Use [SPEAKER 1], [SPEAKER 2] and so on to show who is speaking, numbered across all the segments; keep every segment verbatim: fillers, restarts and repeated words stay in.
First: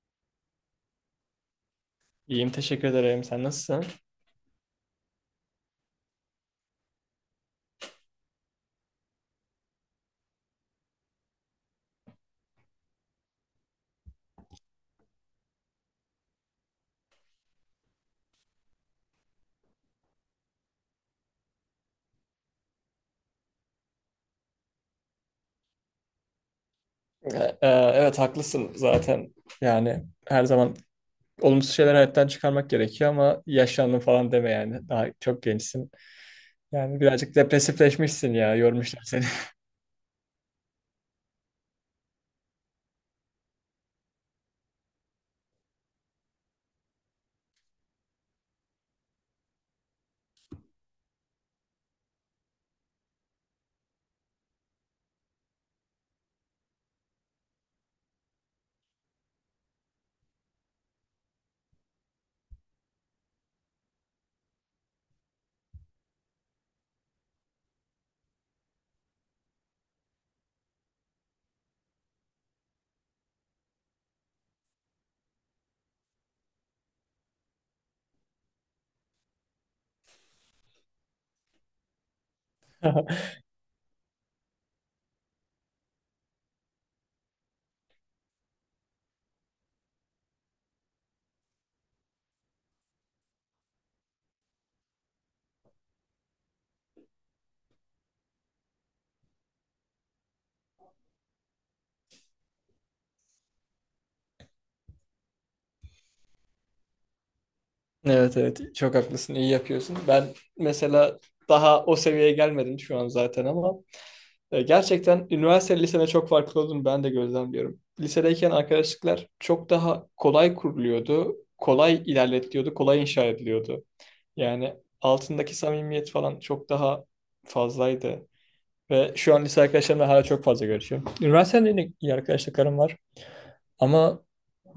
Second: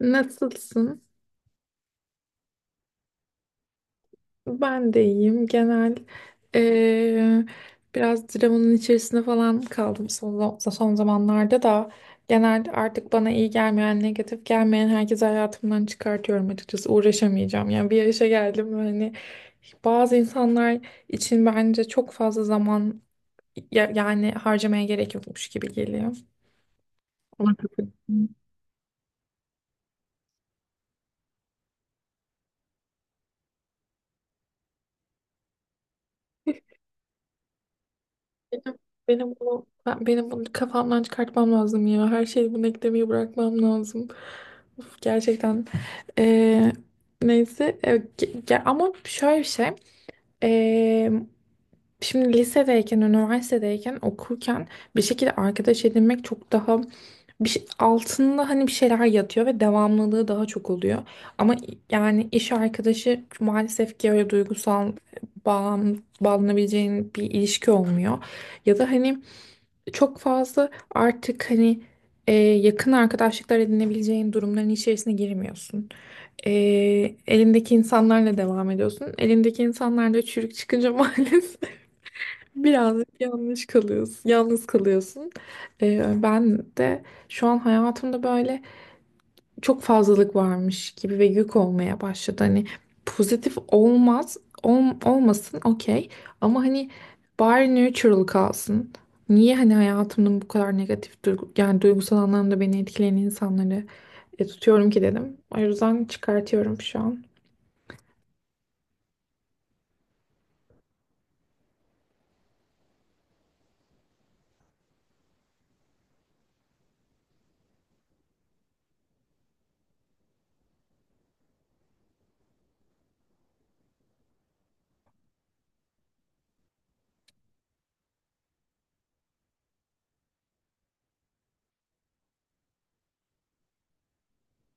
[SPEAKER 1] Nasılsın?
[SPEAKER 2] İyiyim, teşekkür ederim. Sen nasılsın?
[SPEAKER 1] Ben de iyiyim. Genel eee, biraz dramanın içerisinde falan kaldım son, son zamanlarda da genel artık bana iyi gelmeyen, negatif gelmeyen herkesi hayatımdan çıkartıyorum açıkçası. Uğraşamayacağım. Yani bir yaşa geldim ve hani bazı insanlar için bence çok fazla zaman ya- yani harcamaya gerek yokmuş gibi geliyor.
[SPEAKER 2] Ee,
[SPEAKER 1] Ona
[SPEAKER 2] e, evet,
[SPEAKER 1] katılıyorum.
[SPEAKER 2] haklısın zaten. Yani her zaman olumsuz şeyler hayattan çıkarmak gerekiyor ama yaşlandın falan deme yani. Daha çok gençsin. Yani birazcık depresifleşmişsin ya,
[SPEAKER 1] Benim,
[SPEAKER 2] yormuşlar seni.
[SPEAKER 1] benim bunu ben- benim bunu kafamdan çıkartmam lazım ya. Her şeyi bunu eklemeyi bırakmam lazım. Uf, gerçekten. Ee, neyse e, ge- ge- ama şöyle bir şey. Ee, şimdi lisedeyken, üniversitedeyken, okurken bir şekilde arkadaş edinmek çok daha bir şey- altında hani bir şeyler yatıyor ve devamlılığı daha çok oluyor. Ama yani iş arkadaşı maalesef ki öyle duygusal bağlan, bağlanabileceğin bir ilişki olmuyor. Ya da hani çok fazla artık hani e, yakın arkadaşlıklar edinebileceğin durumların içerisine girmiyorsun. E, elindeki insanlarla devam ediyorsun. Elindeki insanlarla çürük çıkınca maalesef birazcık yanlış kalıyorsun. Yalnız kalıyorsun. E, ben de şu an hayatımda böyle çok fazlalık varmış gibi ve yük olmaya başladı. Hani pozitif olmaz, ol- olmasın okey ama hani bari neutral kalsın. Niye hani hayatımın bu kadar negatif duygu, yani duygusal anlamda beni etkileyen insanları e, tutuyorum ki dedim. O yüzden çıkartıyorum şu an.
[SPEAKER 2] Evet, evet, çok haklısın, iyi yapıyorsun. Ben mesela daha o seviyeye gelmedim şu an zaten ama e, gerçekten üniversite lisede çok farklı olduğunu ben de gözlemliyorum. Lisedeyken arkadaşlıklar çok daha kolay kuruluyordu, kolay ilerletiliyordu, kolay inşa ediliyordu. Yani altındaki samimiyet falan çok daha fazlaydı. Ve şu an lise arkadaşlarımla hala çok fazla görüşüyorum. Üniversitede yine iyi arkadaşlıklarım var. Ama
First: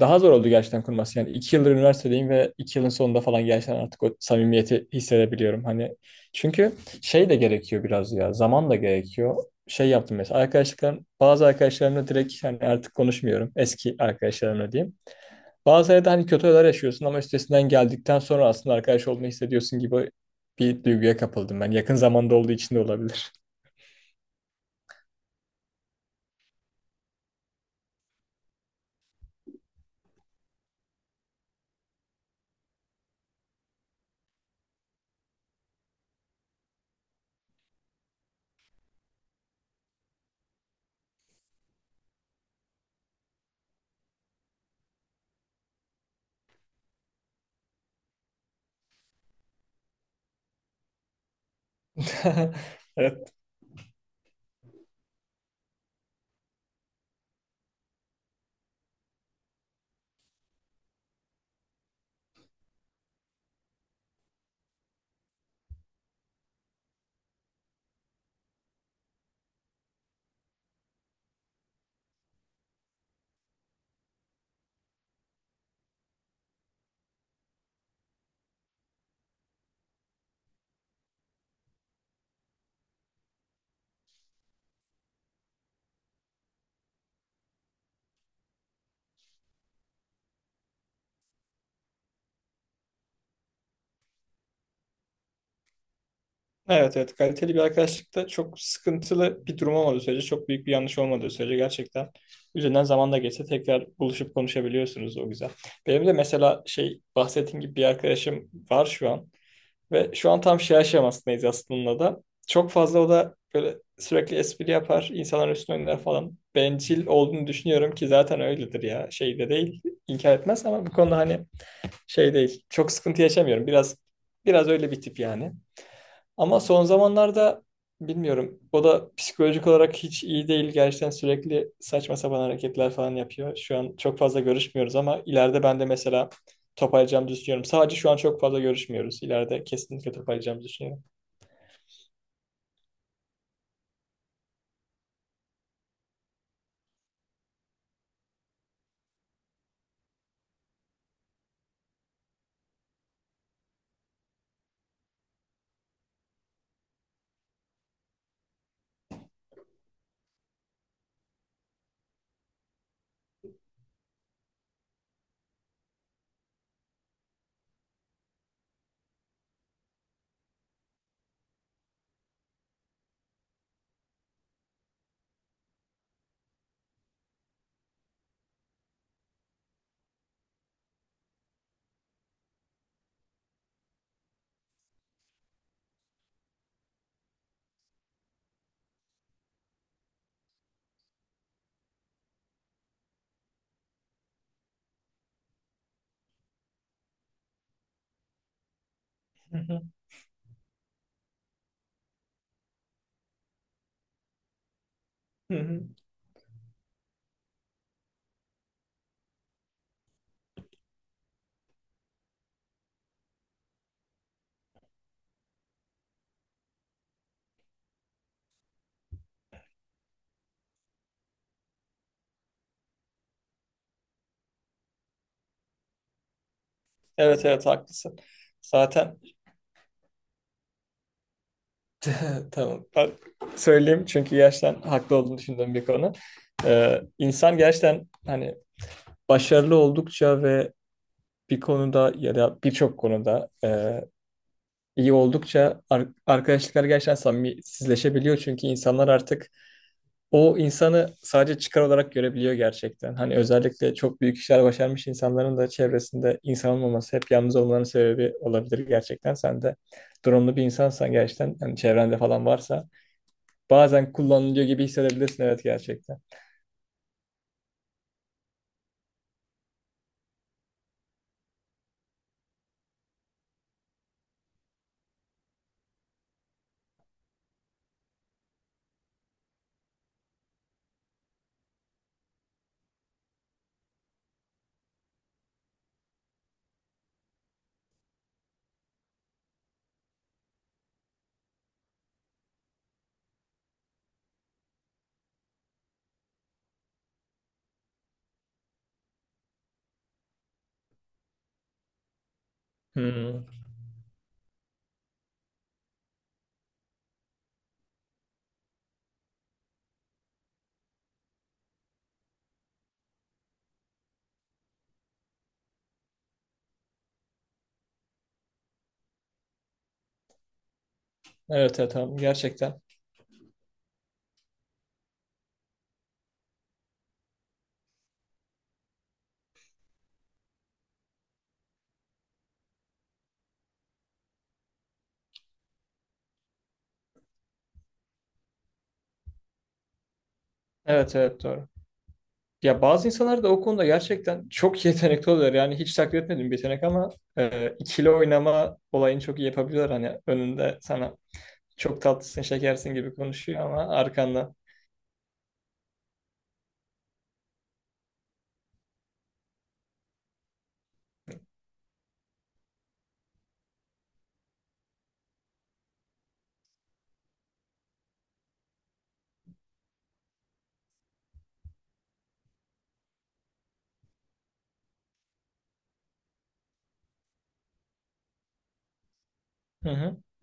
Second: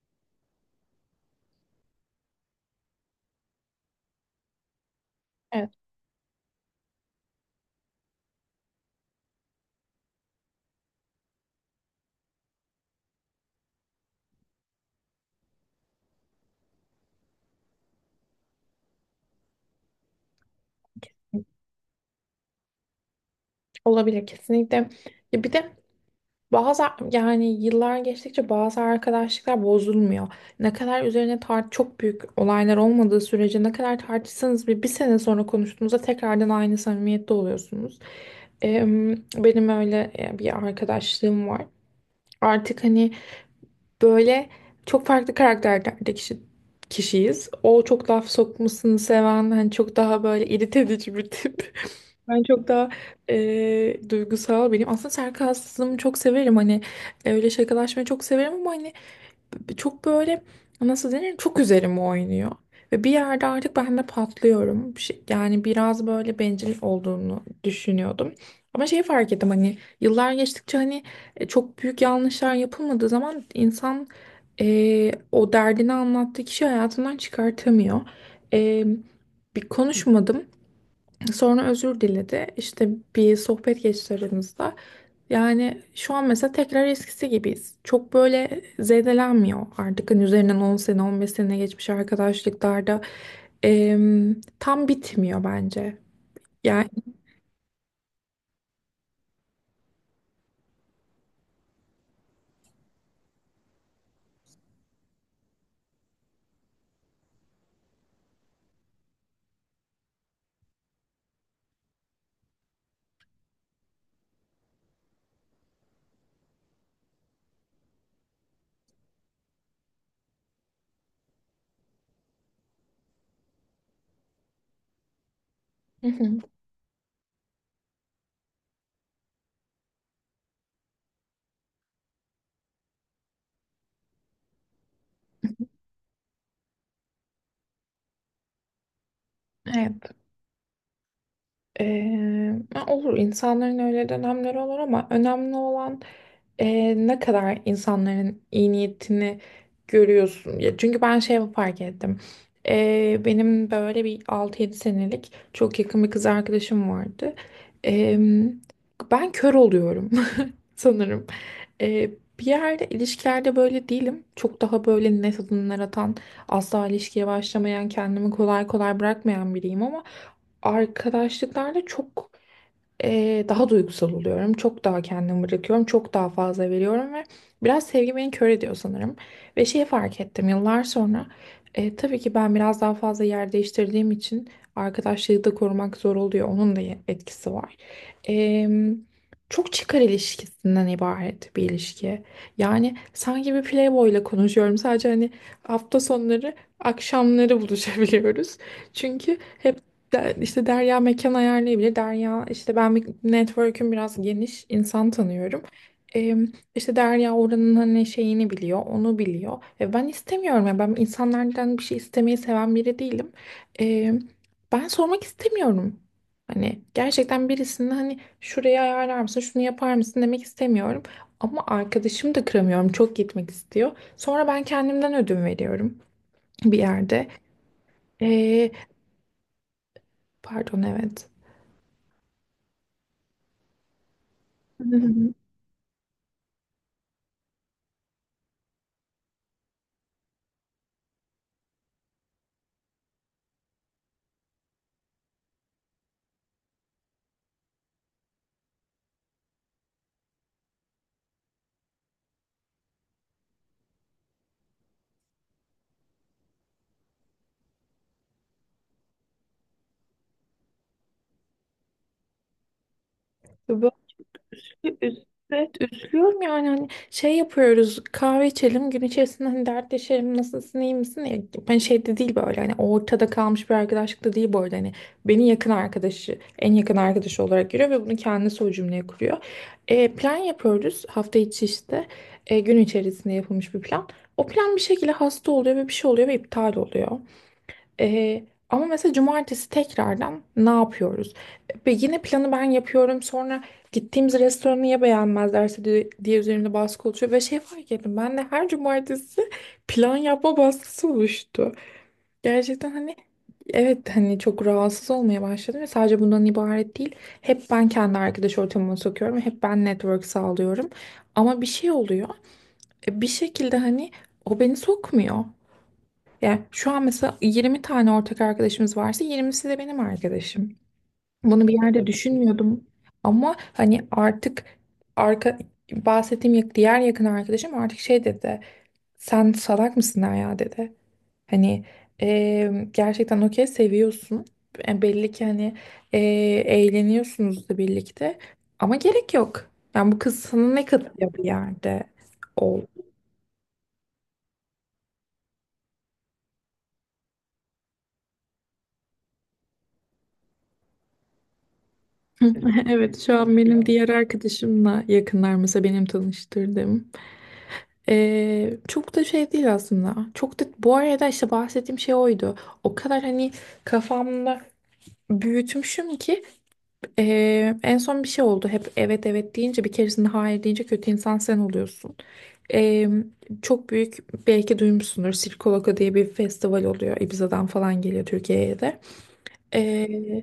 [SPEAKER 2] daha zor oldu gerçekten kurması. Yani iki yıldır üniversitedeyim ve iki yılın sonunda falan gerçekten artık o samimiyeti hissedebiliyorum.
[SPEAKER 1] Evet.
[SPEAKER 2] Hani çünkü şey de gerekiyor biraz ya. Zaman da gerekiyor. Şey yaptım mesela arkadaşlıklarım, bazı arkadaşlarımla direkt hani artık konuşmuyorum. Eski arkadaşlarımla diyeyim. Bazı yerde hani kötü olaylar yaşıyorsun ama üstesinden geldikten sonra aslında arkadaş olduğunu hissediyorsun gibi bir duyguya kapıldım ben. Yakın zamanda olduğu için de olabilir.
[SPEAKER 1] Olabilir kesinlikle. Ya bir de Bazı yani yıllar geçtikçe bazı arkadaşlıklar bozulmuyor. Ne kadar üzerine tart çok büyük olaylar olmadığı sürece ne kadar tartışsanız bir, bir sene sonra konuştuğunuzda tekrardan aynı samimiyette oluyorsunuz. Em, benim öyle e, bir arkadaşlığım var. Artık hani böyle çok farklı karakterlerde kişi, kişiyiz. O çok laf sokmasını seven hani çok daha böyle irite edici bir tip. Ben çok daha
[SPEAKER 2] Evet,
[SPEAKER 1] eee, duygusal biriyim. Aslında sarkazmı çok severim. Hani e, öyle şakalaşmayı çok severim ama hani çok böyle nasıl denir çok üzerime oynuyor. Ve bir yerde artık ben de patlıyorum. Bir şey- Yani biraz böyle bencil olduğunu düşünüyordum. Ama şeyi fark ettim hani yıllar geçtikçe hani e, çok büyük yanlışlar yapılmadığı zaman insan e, o derdini anlattığı kişi hayatından çıkartamıyor. E, bir konuşmadım. Sonra özür diledi. İşte bir sohbet geçti aramızda. Yani şu an mesela tekrar eskisi gibiyiz. Çok böyle zedelenmiyor artık. Hani üzerinden on sene, on beş sene geçmiş arkadaşlıklarda em, tam bitmiyor bence. Yani.
[SPEAKER 2] evet, evet. Kaliteli bir arkadaşlıkta çok sıkıntılı bir durum olmadığı sürece, çok büyük bir yanlış olmadığı sürece gerçekten üzerinden zaman da geçse tekrar buluşup konuşabiliyorsunuz o güzel. Benim de mesela şey bahsettiğim gibi bir arkadaşım var şu an. Ve şu an tam şey aşamasındayız aslında da. Çok fazla o da böyle sürekli espri yapar, insanların üstüne oynar falan. Bencil olduğunu düşünüyorum ki zaten öyledir ya. Şey de değil, inkar etmez ama bu konuda hani şey değil. Çok sıkıntı yaşamıyorum. Biraz biraz öyle bir tip yani.
[SPEAKER 1] Hı hı.
[SPEAKER 2] Ama son zamanlarda bilmiyorum. O da psikolojik olarak hiç iyi değil. Gerçekten sürekli saçma sapan hareketler falan yapıyor. Şu an çok fazla görüşmüyoruz ama ileride ben de mesela toparlayacağımı düşünüyorum. Sadece şu an çok fazla görüşmüyoruz. İleride
[SPEAKER 1] Evet.
[SPEAKER 2] kesinlikle toparlayacağımı düşünüyorum.
[SPEAKER 1] Eee, olur insanların öyle dönemleri olur ama önemli olan eee, ne kadar insanların iyi niyetini görüyorsun. Ya çünkü ben şey fark ettim. Eee, benim böyle bir altı yedi senelik çok yakın bir kız arkadaşım vardı. Eee, ben kör oluyorum sanırım. Eee, bir yerde ilişkilerde böyle değilim. Çok daha böyle net adımlar atan, asla ilişkiye başlamayan, kendimi kolay kolay bırakmayan biriyim ama arkadaşlıklarda çok eee, daha duygusal oluyorum. Çok daha kendimi bırakıyorum. Çok daha fazla veriyorum ve biraz sevgi beni kör ediyor sanırım. Ve şeyi fark ettim yıllar sonra. e, tabii ki ben biraz daha fazla yer değiştirdiğim için arkadaşlığı da korumak zor oluyor. Onun da etkisi var. Em, çok çıkar ilişkisinden ibaret bir ilişki. Yani sanki bir playboy ile konuşuyorum. Sadece hani hafta sonları akşamları buluşabiliyoruz. Çünkü
[SPEAKER 2] Hı
[SPEAKER 1] hep
[SPEAKER 2] hı.
[SPEAKER 1] de, işte Derya mekan ayarlayabilir. Derya işte ben bir- network'üm biraz geniş insan
[SPEAKER 2] Hı
[SPEAKER 1] tanıyorum.
[SPEAKER 2] hı.
[SPEAKER 1] Ee, işte Derya oranın hani şeyini biliyor, onu biliyor. E, ben istemiyorum ya ben insanlardan bir şey istemeyi seven biri değilim. Ee, ben sormak istemiyorum. Hani gerçekten birisinin hani şurayı ayarlar mısın, şunu yapar mısın demek istemiyorum. Ama arkadaşım da kıramıyorum, çok gitmek istiyor. Sonra ben kendimden ödün veriyorum bir yerde.
[SPEAKER 2] Evet, evet, haklısın.
[SPEAKER 1] Ee,
[SPEAKER 2] Zaten
[SPEAKER 1] pardon evet.
[SPEAKER 2] tamam. Ben söyleyeyim çünkü gerçekten haklı olduğunu düşündüğüm bir konu. Ee, insan gerçekten hani başarılı oldukça ve bir konuda ya da birçok konuda e, iyi oldukça ar- arkadaşlıklar gerçekten samimisizleşebiliyor. Çünkü insanlar artık o insanı sadece çıkar olarak görebiliyor gerçekten. Hani özellikle çok büyük işler başarmış insanların da çevresinde insan olmaması hep yalnız olmaların sebebi olabilir gerçekten. Sen de durumlu bir insansan gerçekten hani çevrende falan varsa
[SPEAKER 1] Böyle
[SPEAKER 2] bazen kullanılıyor gibi
[SPEAKER 1] Üz-
[SPEAKER 2] hissedebilirsin, evet
[SPEAKER 1] Evet,
[SPEAKER 2] gerçekten.
[SPEAKER 1] üzülüyorum yani hani şey yapıyoruz, kahve içelim gün içerisinde hani dertleşelim, nasılsın iyi misin ya, ben şeyde değil, böyle hani ortada kalmış bir arkadaşlık da değil bu arada, hani beni yakın arkadaşı en yakın arkadaşı olarak görüyor ve bunu kendisi o cümleye kuruyor. E, plan yapıyoruz hafta içi, işte e, gün içerisinde yapılmış bir plan, o plan bir şekilde hasta oluyor ve bir şey oluyor ve iptal oluyor, ee, ama mesela cumartesi tekrardan ne yapıyoruz? Ve yine planı ben yapıyorum. Sonra gittiğimiz restoranı ya beğenmezlerse diye, diye üzerimde baskı oluşuyor. Ve şey fark ettim. Ben de her cumartesi plan yapma baskısı oluştu. Gerçekten hani
[SPEAKER 2] Hmm.
[SPEAKER 1] evet, hani çok rahatsız olmaya başladım. Ve sadece bundan ibaret değil. Hep ben kendi arkadaş ortamıma sokuyorum. Hep ben network sağlıyorum. Ama bir şey oluyor. E, Bir şekilde hani o beni sokmuyor. Yani şu an mesela yirmi tane ortak arkadaşımız varsa yirmisi de benim arkadaşım. Bunu bir
[SPEAKER 2] Evet, evet,
[SPEAKER 1] yerde
[SPEAKER 2] tamam gerçekten.
[SPEAKER 1] düşünmüyordum ama hani artık arka bahsettiğim yak- diğer yakın arkadaşım artık şey dedi. Sen salak mısın ya dedi. Hani eee, gerçekten okey, seviyorsun. E, belli ki hani eee, eğleniyorsunuz da birlikte. Ama gerek yok. Yani bu kız sana ne
[SPEAKER 2] Evet,
[SPEAKER 1] katıyor
[SPEAKER 2] evet,
[SPEAKER 1] bir
[SPEAKER 2] doğru.
[SPEAKER 1] yerde?
[SPEAKER 2] Ya bazı insanlar da o konuda gerçekten çok yetenekli oluyor. Yani hiç takdir etmediğim bir yetenek ama e, ikili oynama olayını çok iyi yapabiliyorlar. Hani önünde sana çok tatlısın
[SPEAKER 1] Hı,
[SPEAKER 2] şekersin gibi
[SPEAKER 1] evet, şu an
[SPEAKER 2] konuşuyor
[SPEAKER 1] benim
[SPEAKER 2] ama
[SPEAKER 1] diğer
[SPEAKER 2] arkanda.
[SPEAKER 1] arkadaşımla yakınlar mesela benim tanıştırdığım. Ee, çok da şey değil aslında. Çok da bu arada işte bahsettiğim şey oydu. O kadar hani kafamda büyütmüşüm ki ee, en son bir şey oldu. Hep evet evet deyince bir keresinde hayır deyince kötü insan sen oluyorsun. Ee, çok büyük, belki duymuşsundur Sirkoloko diye bir festival oluyor. Ibiza'dan falan geliyor, Türkiye'ye de.
[SPEAKER 2] Hı hı.
[SPEAKER 1] Ee,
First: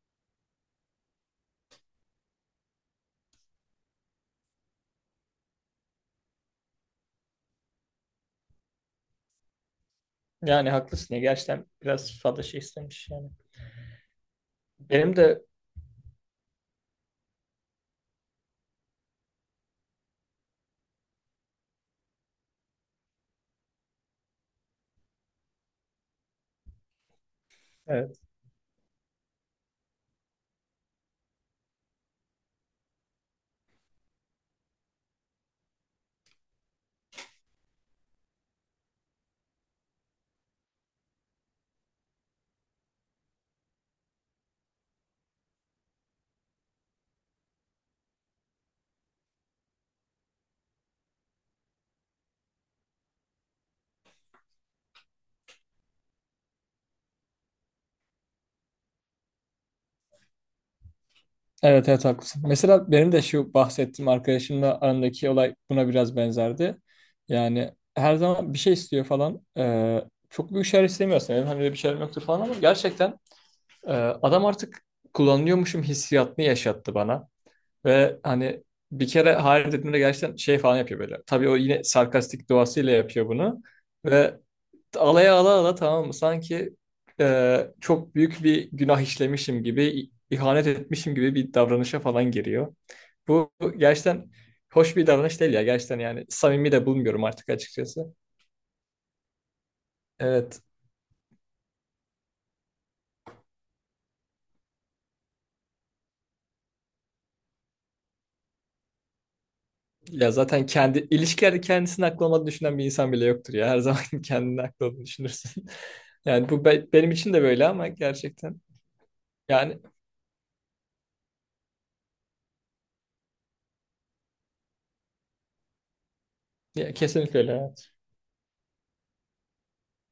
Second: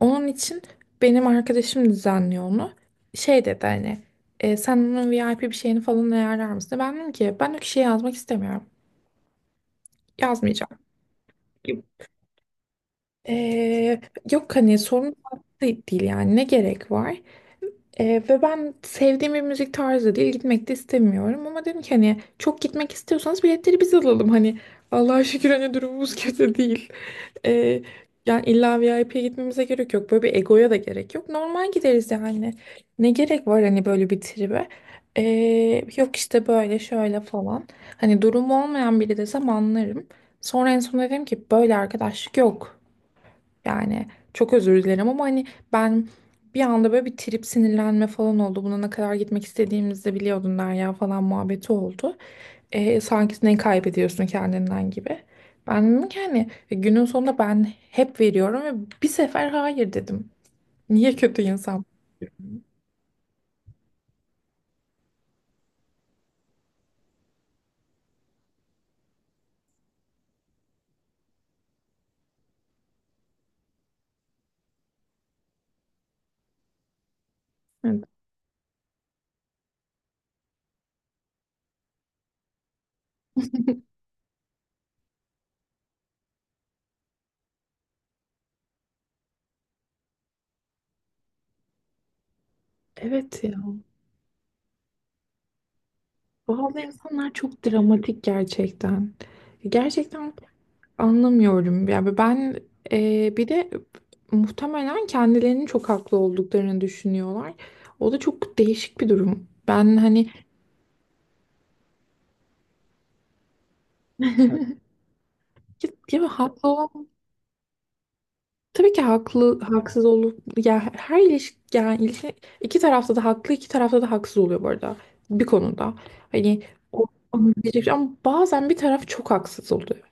[SPEAKER 1] onun için benim arkadaşım düzenliyor onu. Şey dedi hani e, sen onun V I P bir şeyini falan ayarlar mısın? Ben dedim ki ben o kişiye yazmak istemiyorum.
[SPEAKER 2] Yani
[SPEAKER 1] Yazmayacağım.
[SPEAKER 2] haklısın ya gerçekten biraz fazla şey istemiş yani.
[SPEAKER 1] Ee, yok hani sorun
[SPEAKER 2] Benim de
[SPEAKER 1] değil, değil, yani ne gerek var? Ee, ve ben sevdiğim bir müzik tarzı değil, gitmek de istemiyorum, ama dedim ki hani çok gitmek istiyorsanız biletleri biz alalım, hani Allah'a şükür hani durumumuz kötü değil. Ee,
[SPEAKER 2] evet.
[SPEAKER 1] yani illa V I P'ye gitmemize gerek yok, böyle bir egoya da gerek yok, normal gideriz yani, ne gerek var hani böyle bir tribe. Ee, yok işte böyle şöyle falan, hani durumu olmayan biri desem anlarım, sonra en son dedim ki böyle arkadaşlık yok. Yani çok özür dilerim ama hani ben bir anda böyle bir trip sinirlenme falan oldu. Buna ne kadar gitmek istediğimizi de biliyordun Derya falan muhabbeti oldu. E, sanki ne kaybediyorsun kendinden gibi. Ben dedim ki hani e, günün sonunda ben hep veriyorum ve bir sefer hayır dedim. Niye kötü insan?
[SPEAKER 2] Evet, evet, haklısın. Mesela benim de şu bahsettiğim arkadaşımla arandaki olay buna biraz benzerdi. Yani her zaman bir şey istiyor falan. Ee, çok büyük şeyler istemiyorsun. Benim hani öyle bir şeylerim yoktur falan ama gerçekten e, adam artık kullanıyormuşum hissiyatını yaşattı bana.
[SPEAKER 1] Evet,
[SPEAKER 2] Ve hani bir kere hayır dediğimde gerçekten şey falan yapıyor böyle. Tabii o yine sarkastik doğasıyla yapıyor bunu. Ve alaya ala ala tamam mı? Sanki e, çok büyük bir günah işlemişim gibi, i- ihanet etmişim gibi bir davranışa falan giriyor.
[SPEAKER 1] evet,
[SPEAKER 2] Bu
[SPEAKER 1] ya.
[SPEAKER 2] bu gerçekten hoş bir davranış değil ya. Gerçekten yani samimi
[SPEAKER 1] Bazı
[SPEAKER 2] de bulmuyorum
[SPEAKER 1] insanlar
[SPEAKER 2] artık
[SPEAKER 1] çok
[SPEAKER 2] açıkçası.
[SPEAKER 1] dramatik gerçekten. Gerçekten
[SPEAKER 2] Evet.
[SPEAKER 1] anlamıyorum. Yani ben e, bir de muhtemelen kendilerinin çok haklı olduklarını düşünüyorlar. O da çok değişik bir durum. Ben hani
[SPEAKER 2] Ya zaten kendi ilişkilerde kendisini haklı olmadığını düşünen bir insan bile yoktur ya. Her zaman kendini haklı olduğunu düşünürsün.
[SPEAKER 1] ya
[SPEAKER 2] Yani bu
[SPEAKER 1] haklı
[SPEAKER 2] be-
[SPEAKER 1] olan,
[SPEAKER 2] benim için de böyle ama gerçekten
[SPEAKER 1] tabii ki haklı
[SPEAKER 2] yani,
[SPEAKER 1] haksız olup, ya her ilişki, yani ilişki, iki tarafta da haklı iki tarafta da haksız oluyor bu arada, bir konuda. Hani
[SPEAKER 2] ya,
[SPEAKER 1] o,
[SPEAKER 2] kesinlikle
[SPEAKER 1] ama
[SPEAKER 2] öyle. Evet.
[SPEAKER 1] bazen bir taraf çok haksız oluyor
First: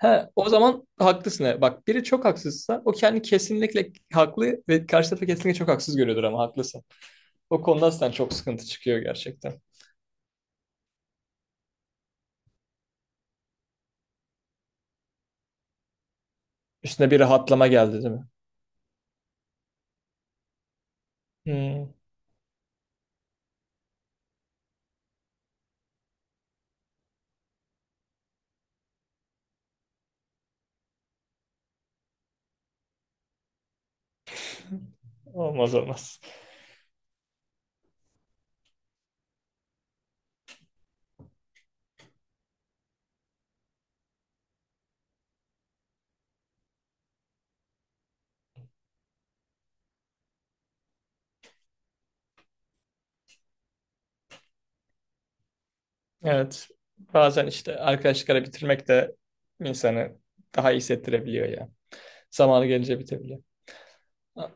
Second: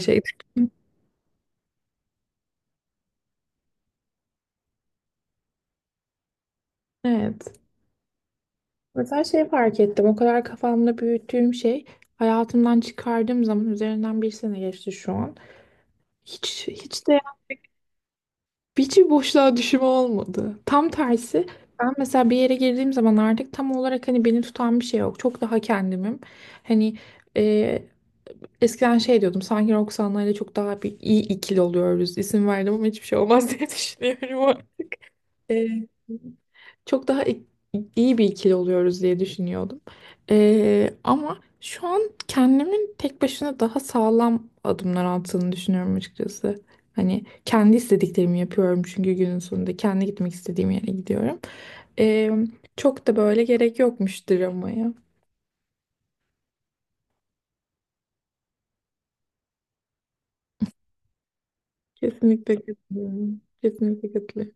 [SPEAKER 2] He, o zaman haklısın. Evet. Bak biri çok haksızsa o kendi kesinlikle haklı ve karşı tarafı kesinlikle çok haksız görüyordur ama haklısın.
[SPEAKER 1] Evet.
[SPEAKER 2] O konuda sen çok sıkıntı çıkıyor
[SPEAKER 1] Mesela şey
[SPEAKER 2] gerçekten.
[SPEAKER 1] fark ettim. O kadar kafamda büyüttüğüm şey hayatımdan çıkardığım zaman üzerinden bir sene geçti şu an. Hiç hiç
[SPEAKER 2] Üstüne
[SPEAKER 1] de
[SPEAKER 2] bir rahatlama geldi değil mi?
[SPEAKER 1] hiç bir boşluğa düşüm olmadı. Tam tersi
[SPEAKER 2] Hmm,
[SPEAKER 1] ben mesela bir yere girdiğim zaman artık tam olarak hani beni tutan bir şey yok. Çok daha kendimim. Hani e, eskiden şey diyordum sanki Roxanna ile çok daha bir iyi ikili oluyoruz. İsim verdim ama hiçbir şey olmaz diye düşünüyorum. E,
[SPEAKER 2] olmaz olmaz.
[SPEAKER 1] çok daha ik- iyi bir ikili oluyoruz diye düşünüyordum. Ee, ama şu an kendimin tek başına daha sağlam adımlar attığını düşünüyorum açıkçası. Hani kendi istediklerimi yapıyorum çünkü günün sonunda kendi gitmek istediğim yere gidiyorum. Ee, çok da böyle gerek yokmuş dramaya.
[SPEAKER 2] Evet. Bazen işte arkadaşlıkları bitirmek de insanı daha iyi hissettirebiliyor ya.
[SPEAKER 1] Kesinlikle
[SPEAKER 2] Zamanı gelince bitebiliyor.
[SPEAKER 1] katılıyorum. Kesinlikle katılıyorum.